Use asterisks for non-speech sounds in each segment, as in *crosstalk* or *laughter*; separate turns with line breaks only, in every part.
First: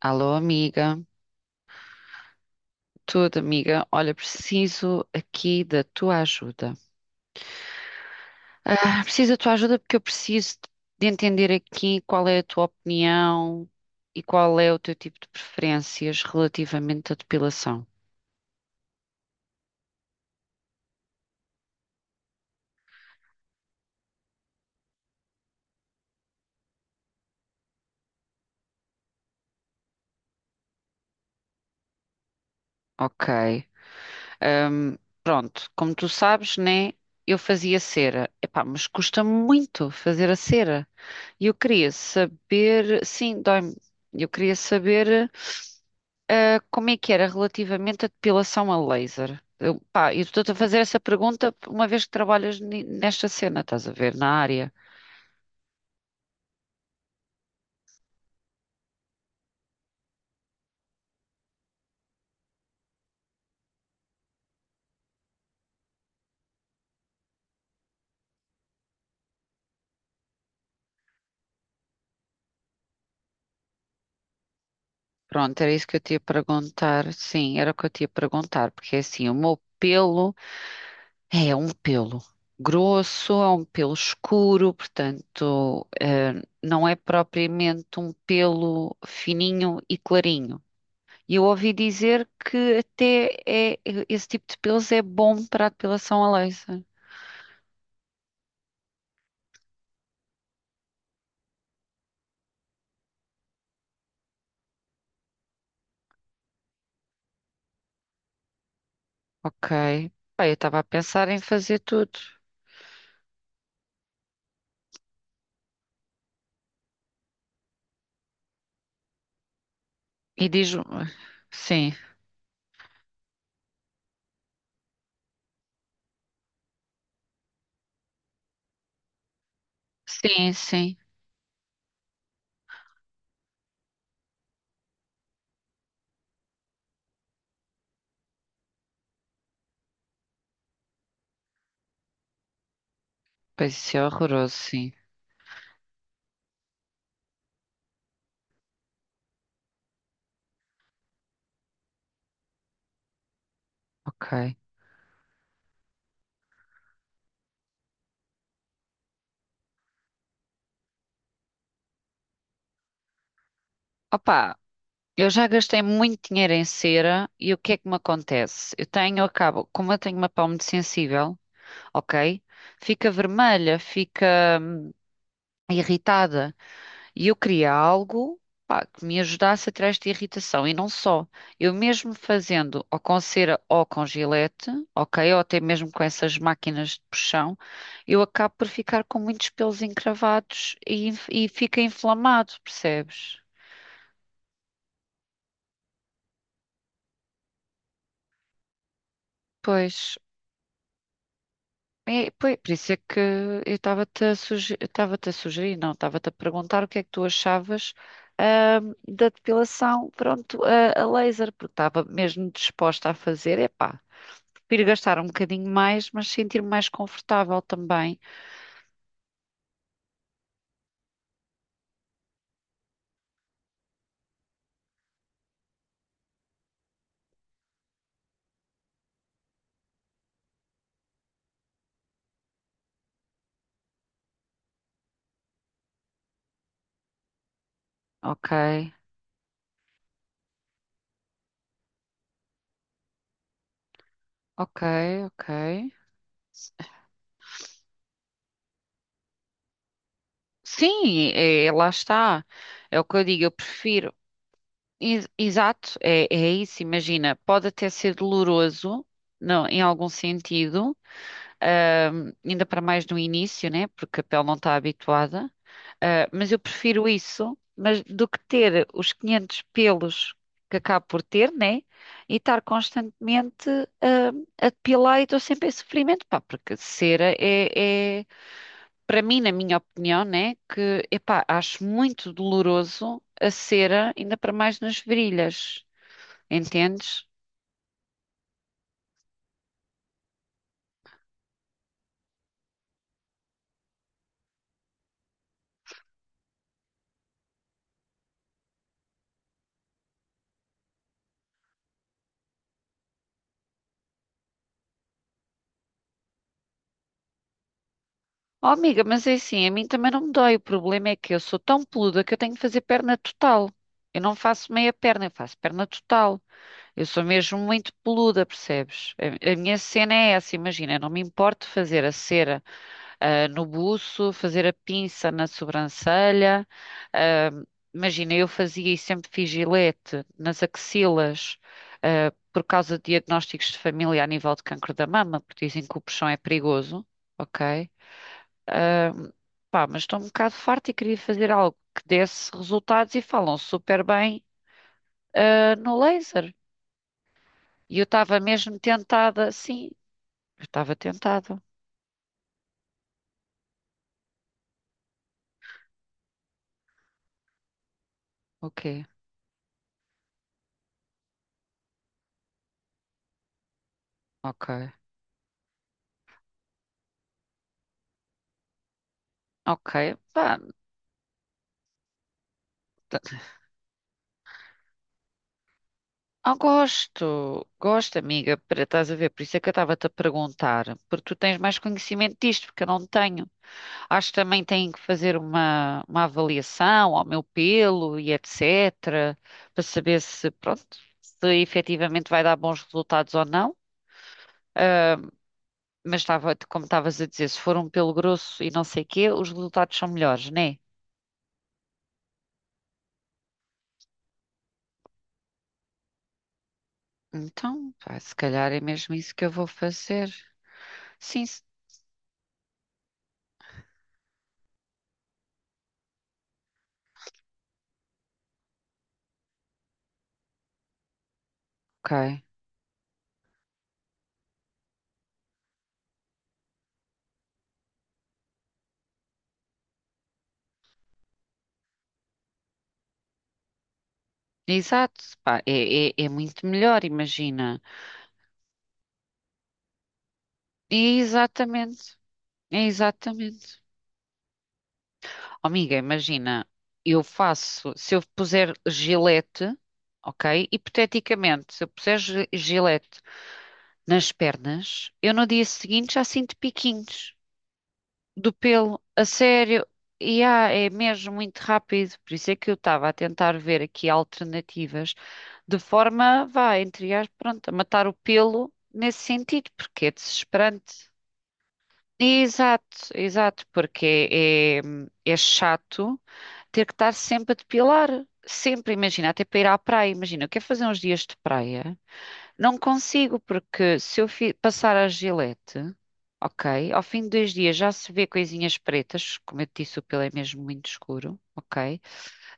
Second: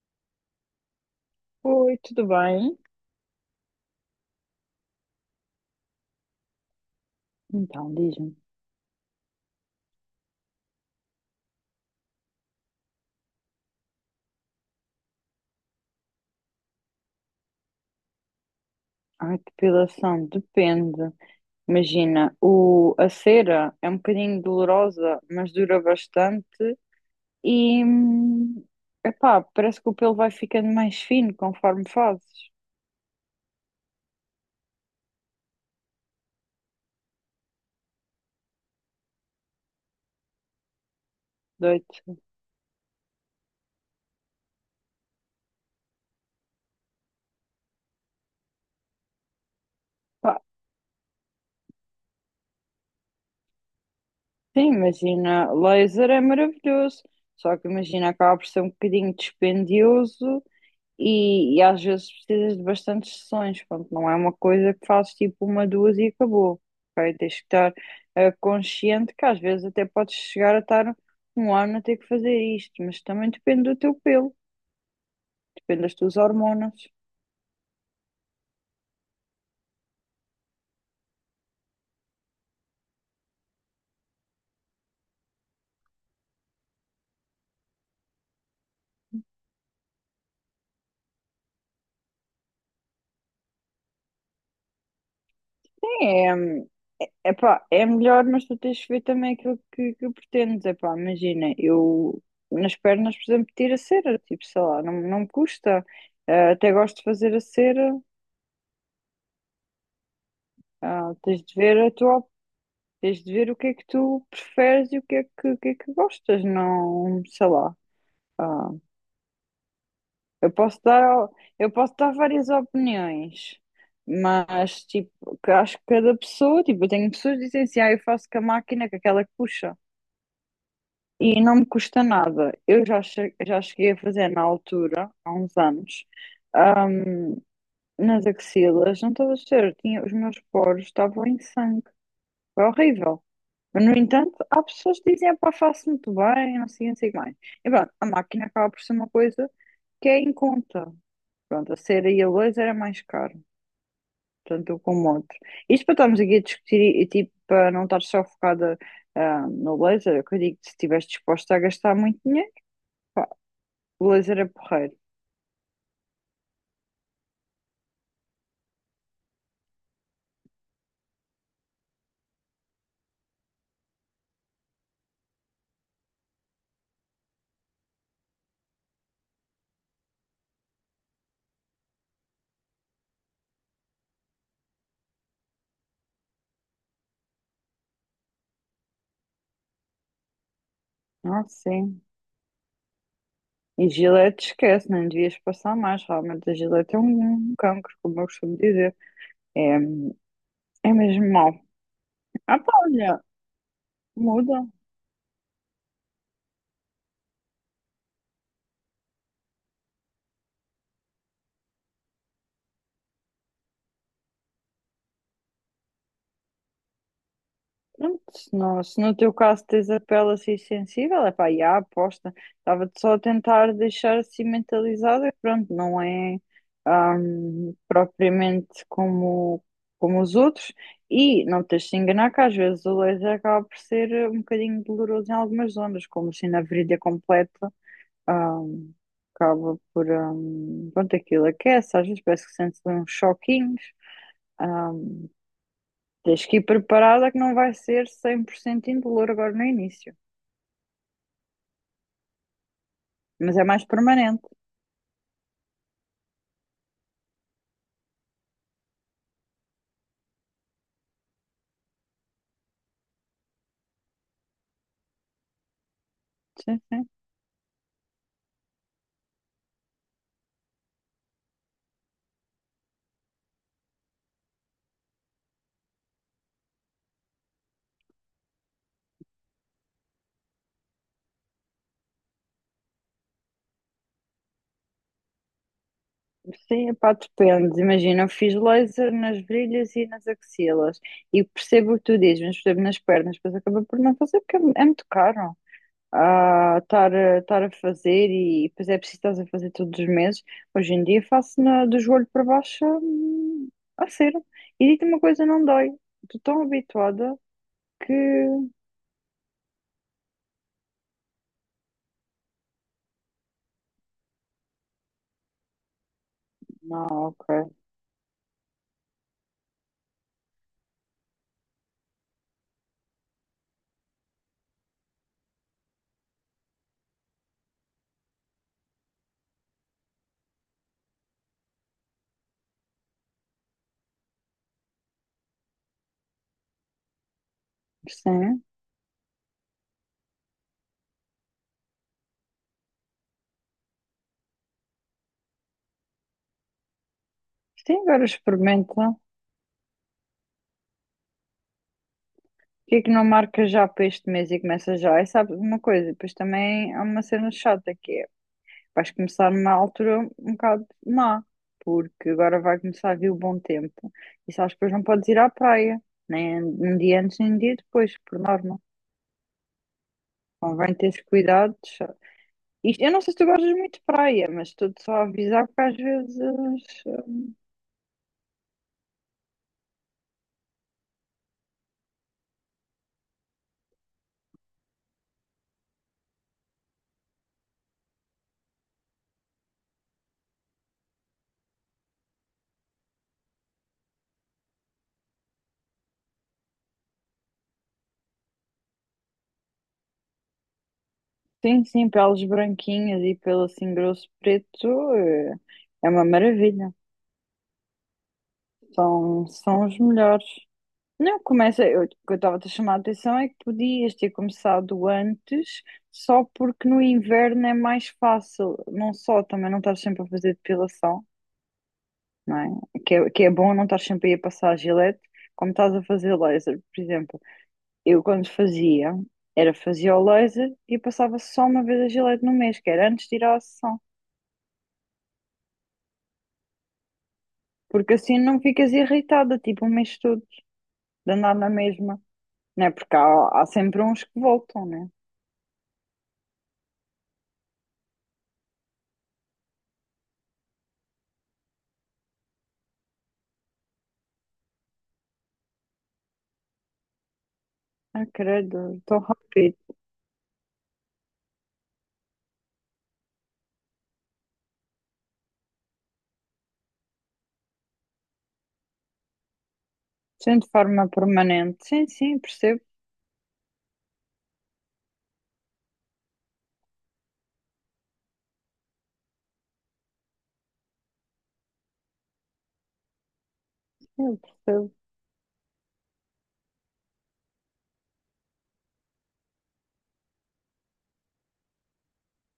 Alô, amiga.
Oi, tudo bem?
Tudo, amiga. Olha, preciso aqui da tua ajuda.
Então, diz-me.
Preciso da tua ajuda porque eu preciso de entender aqui qual é a tua opinião e qual é o teu tipo de preferências relativamente à depilação.
A depilação depende. Imagina, o, a cera é um bocadinho dolorosa, mas dura bastante e, hum, epá, parece que o pelo vai ficando mais fino conforme fazes.
Ok. Ahm, pronto, como tu sabes, né? Eu fazia cera. Epá, mas custa muito fazer a cera. E eu queria
Doito.
saber. Sim, dói-me. Eu queria saber. Ah, como é que era relativamente à depilação a laser? Eu, pá, eu
Pá,
estou-te a fazer essa pergunta uma vez que trabalhas nesta cena, estás a ver, na área.
sim, imagina, laser é maravilhoso, só que imagina, acaba por ser um bocadinho dispendioso. E às vezes precisas de bastantes sessões, pronto, não é uma coisa que fazes tipo uma, duas e acabou, ok? Tens que estar consciente que às vezes até podes chegar a estar um ano a ter que fazer isto, mas também depende do teu pelo,
Pronto, era
depende
isso
das
que eu te
tuas
ia
hormonas.
perguntar. Sim, era o que eu te ia perguntar, porque é assim, o meu pelo é um pelo grosso, é um pelo escuro, portanto, não é propriamente um pelo fininho e clarinho. E eu ouvi dizer que até é, esse tipo de pelos é bom para a depilação
É,
a laser.
é, epá, é melhor, mas tu tens de ver também aquilo que pretendes, epá, imagina, eu nas pernas, por exemplo, tiro a cera, tipo, sei lá, não me custa. Eh, até gosto de fazer a cera.
Ok. Pá, eu estava a
Ah,
pensar em
tens de ver
fazer
a
tudo.
tua. Tens de ver o que é que tu preferes e o que é que, o que é que gostas, não, sei lá. Ah,
E
eu
diz.
posso dar, eu
Sim,
posso dar várias opiniões, mas tipo, que acho que cada pessoa, tipo, eu tenho pessoas que dizem assim, ah, eu faço com a máquina, com aquela que puxa,
sim, sim.
e não me custa nada. Já cheguei a fazer na altura, há uns anos, ahm, nas axilas, não estás a ver, tinha, os meus poros estavam em sangue, foi horrível.
Pois
Mas,
isso
no
é
entanto,
horroroso,
há
sim.
pessoas que dizem, pá, faço muito bem, não sei, não sei o que mais. E pronto, a máquina acaba por ser uma coisa que é em conta. Pronto, a cera e a luz era mais caro,
Ok.
tanto um como o outro. Isto para estarmos aqui a discutir tipo, para não estar só focada no laser, eu digo que se estiveres disposta a gastar muito dinheiro, pá, o laser é
Opa,
porreiro.
eu já gastei muito dinheiro em cera e o que é que me acontece? Eu tenho, acabo, como eu tenho uma pele muito sensível, ok? Fica vermelha, fica irritada. E eu queria algo, pá, que me ajudasse a tirar esta irritação. E não só. Eu mesmo fazendo ou com cera ou com gilete, ok? Ou até mesmo com essas máquinas de puxão, eu acabo por ficar com muitos pelos encravados
Ah,
e fica
sim.
inflamado, percebes?
E Gillette esquece, não devias passar mais. Realmente a Gillette é um cancro, como eu costumo dizer. É,
Pois.
é mesmo mau.
É, pois,
Ah, pá,
por isso é que
olha,
eu
muda.
estava-te a sugerir, não, estava-te a perguntar o que é que tu achavas, da depilação, pronto, a laser, porque estava mesmo disposta a fazer, epá. Prefiro gastar um bocadinho mais, mas sentir-me mais confortável também.
Pronto, se no teu caso tens a pele assim sensível, é pá, já, aposta. Estava-te só a tentar deixar assim mentalizada, que pronto, não é propriamente como, como os outros. E não te deixes de enganar que às vezes o laser acaba por ser um bocadinho doloroso em algumas zonas, como assim na virilha completa,
Ok,
ahm, acaba por, pronto, aquilo aquece, às vezes parece que sente uns choquinhos.
ok, ok.
Tens que ir preparada que não vai ser 100% indolor agora no início.
Sim, é, é, lá está. É o que eu digo, eu
Mas é mais
prefiro.
permanente.
Exato, é, é isso. Imagina, pode até ser doloroso, não, em algum sentido, ainda para mais no início, né? Porque a pele não está habituada. Ah, mas eu
Sim,
prefiro
sim.
isso, mas do que ter os 500 pelos que acabo por ter, né? E estar constantemente ah, a depilar e estou sempre em sofrimento, pá, porque para mim, na minha opinião, né? Que, epá, acho muito doloroso a cera, ainda para mais nas virilhas,
Sim, epá,
entendes?
depende. Imagina, eu fiz laser nas virilhas e nas axilas. E percebo o que tu dizes, mas percebo nas pernas. Depois acaba por não fazer porque é muito caro. Ah, estar a fazer e depois é preciso estás a fazer todos os meses. Hoje em dia faço do joelho para baixo, a cera. E digo-te uma coisa, não dói. Estou tão habituada que...
Oh, amiga, mas é assim, a mim também não me dói. O problema é que eu sou tão peluda que eu tenho que fazer perna total. Eu não faço meia perna, eu faço perna total. Eu
Não,
sou mesmo
ok.
muito peluda, percebes? A minha cena é essa, imagina, não me importo fazer a cera, no buço, fazer a pinça na sobrancelha. ah, Imagina, eu fazia e sempre fiz gilete nas axilas, por causa de diagnósticos de família a nível de cancro da mama, porque dizem que o puxão é perigoso, ok?
Sim.
Ah, Pá, mas estou um bocado farta e queria fazer algo que desse resultados e falam super bem, no laser.
Sim,
E eu
agora
estava mesmo
experimenta.
tentada, sim, eu estava tentada.
Porquê é que não marca já para este mês e começa já? E sabes uma coisa, depois também há uma cena chata que é,
O quê?
vais começar numa altura um bocado má, porque agora vai começar a vir o bom tempo. E sabes que depois
Ok,
não podes ir à praia, nem um dia antes, nem um dia depois, por norma.
ok. Pá,
Convém teres cuidado. Isto, eu não sei
tá-
se tu gostas muito de praia, mas estou-te só a avisar porque às vezes,
ah,
eh,
gosto, gosto, amiga, para estás a ver, por isso é que eu estava-te a perguntar, porque tu tens mais conhecimento disto, porque eu não tenho. Acho que também têm que fazer uma avaliação ao meu pelo e etc, para saber se, pronto, se efetivamente vai dar bons resultados ou não. Ah, mas estava, como estavas a dizer, se for um pelo grosso e não sei o quê, os resultados são melhores, né?
sim, sim, peles branquinhas e pelo assim grosso preto, é uma maravilha.
Então, pá, se calhar é mesmo isso que
São,
eu vou
são os
fazer.
melhores. Não,
Sim, se-
começa. O que eu estava a te chamar a atenção é que podias ter começado antes, só porque no inverno é mais fácil. Não só, também não estás sempre a fazer depilação,
ok.
não é? Que é bom não estar sempre aí a passar a gilete, como estás a fazer laser, por exemplo. Eu quando fazia, era fazia o laser e passava só uma vez a gilete no mês, que era antes de ir à sessão.
Exato, pá, é muito melhor, imagina.
Porque assim não ficas irritada, tipo, o mês todo,
E é
de andar na
exatamente,
mesma.
é
Não é? Porque há
exatamente.
sempre uns que voltam, né?
Oh, amiga, imagina, eu faço, se eu puser gilete, ok? Hipoteticamente, se eu puser gilete nas pernas, eu no dia seguinte já sinto piquinhos
Ah,
do pelo,
credo, tão
a
rápido.
sério. E é mesmo muito rápido, por isso é que eu estava a tentar ver aqui alternativas de forma, vá, entre aspas, pronto, a matar o pelo nesse sentido, porque é
Sim, de forma
desesperante.
permanente. Sim, sim, percebo.
Exato, exato, porque é, é, é chato ter que estar sempre a depilar. Sempre, imagina, até para ir à praia, imagina, eu quero fazer uns dias de praia, não consigo, porque se eu
Eu percebo.
passar a Gillette, ok, ao fim de 2 dias já se vê coisinhas pretas, como eu te disse, o pelo é mesmo muito escuro, ok?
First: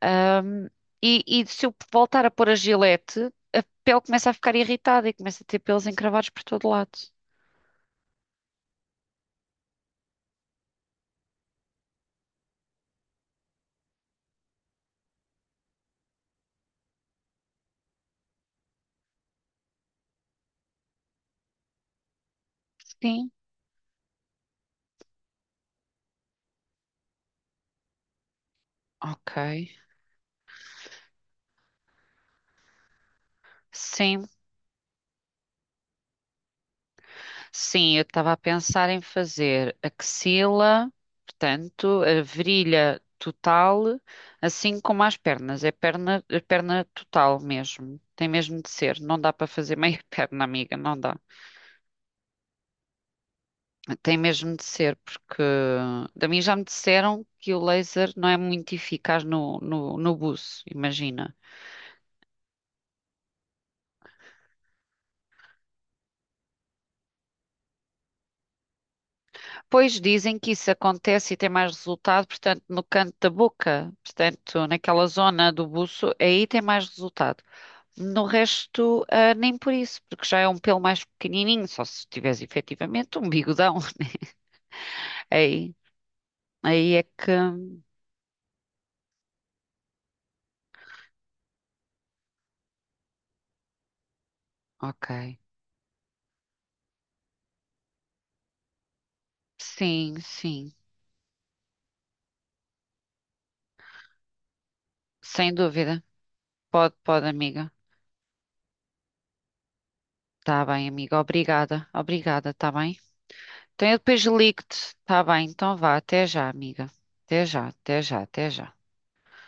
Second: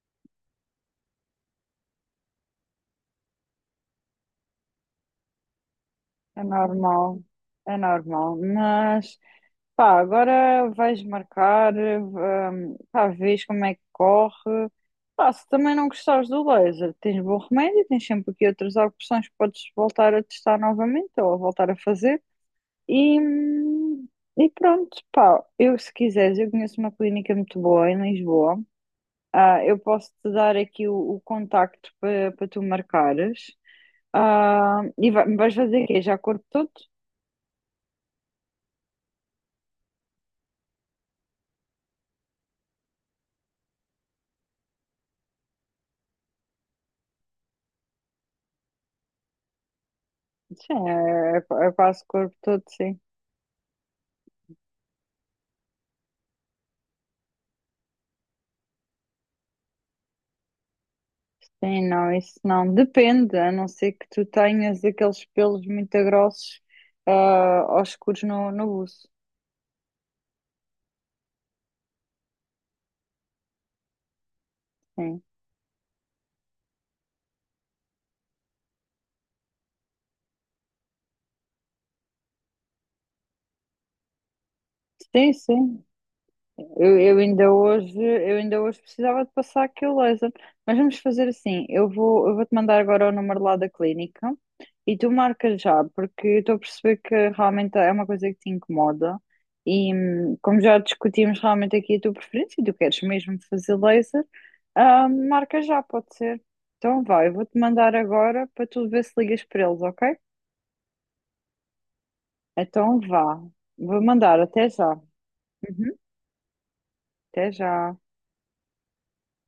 Ahm, e se eu voltar a pôr a gilete, a pele começa a ficar irritada e começa a ter pelos encravados por
É
todo lado.
normal. É normal. Mas, pá, agora vais marcar, pá, vês como é que corre. Pá, se também não gostares do laser, tens bom remédio, tens sempre aqui outras opções que podes voltar a testar novamente ou a voltar a fazer. E,
Sim.
hum, e pronto, pá, eu se quiseres, eu conheço uma clínica muito boa em Lisboa.
Ok.
Ah, eu posso te dar aqui o contacto para para tu marcares.
Sim,
Ah, e vais fazer o quê? Já corpo todo?
sim, eu estava a pensar em fazer axila, portanto, a virilha total, assim como as pernas. É perna total mesmo. Tem mesmo de ser. Não dá para fazer meia *laughs* perna, amiga,
Sim,
não dá.
é quase corpo todo, sim.
Tem mesmo de ser, porque da mim já me disseram que o laser não é muito eficaz no buço, imagina.
Sim, não, isso não. Depende, a não ser que tu tenhas aqueles pelos muito grossos, ah, aos escuros no buço.
Pois dizem que isso acontece e tem mais resultado, portanto, no canto da boca, portanto, naquela
Sim,
zona do buço, aí tem mais resultado. No resto, ah, nem por isso, porque já é um pelo mais pequenininho, só se tiveres efetivamente um bigodão. *laughs*
sim,
Aí,
sim.
aí é que.
Eu ainda hoje precisava de passar aquele laser. Mas vamos fazer assim, eu vou-te mandar agora o número lá da clínica e
Ok.
tu marcas já, porque eu estou a perceber que realmente é uma coisa que te incomoda e,
Sim,
como
sim,
já discutimos realmente aqui a tua preferência e tu queres mesmo fazer laser, ah,
sem
marca já,
dúvida.
pode ser.
Pode,
Então vá,
pode,
eu vou-te
amiga.
mandar agora para tu ver se ligas para eles, ok?
Tá bem, amiga. Obrigada. Obrigada, tá bem?
Então vá,
Então eu
vou
depois
mandar, até já.
ligo-te. Tá bem, então vá.
Uhum,
Até já, amiga. Até
até
já,
já.
até já, até já.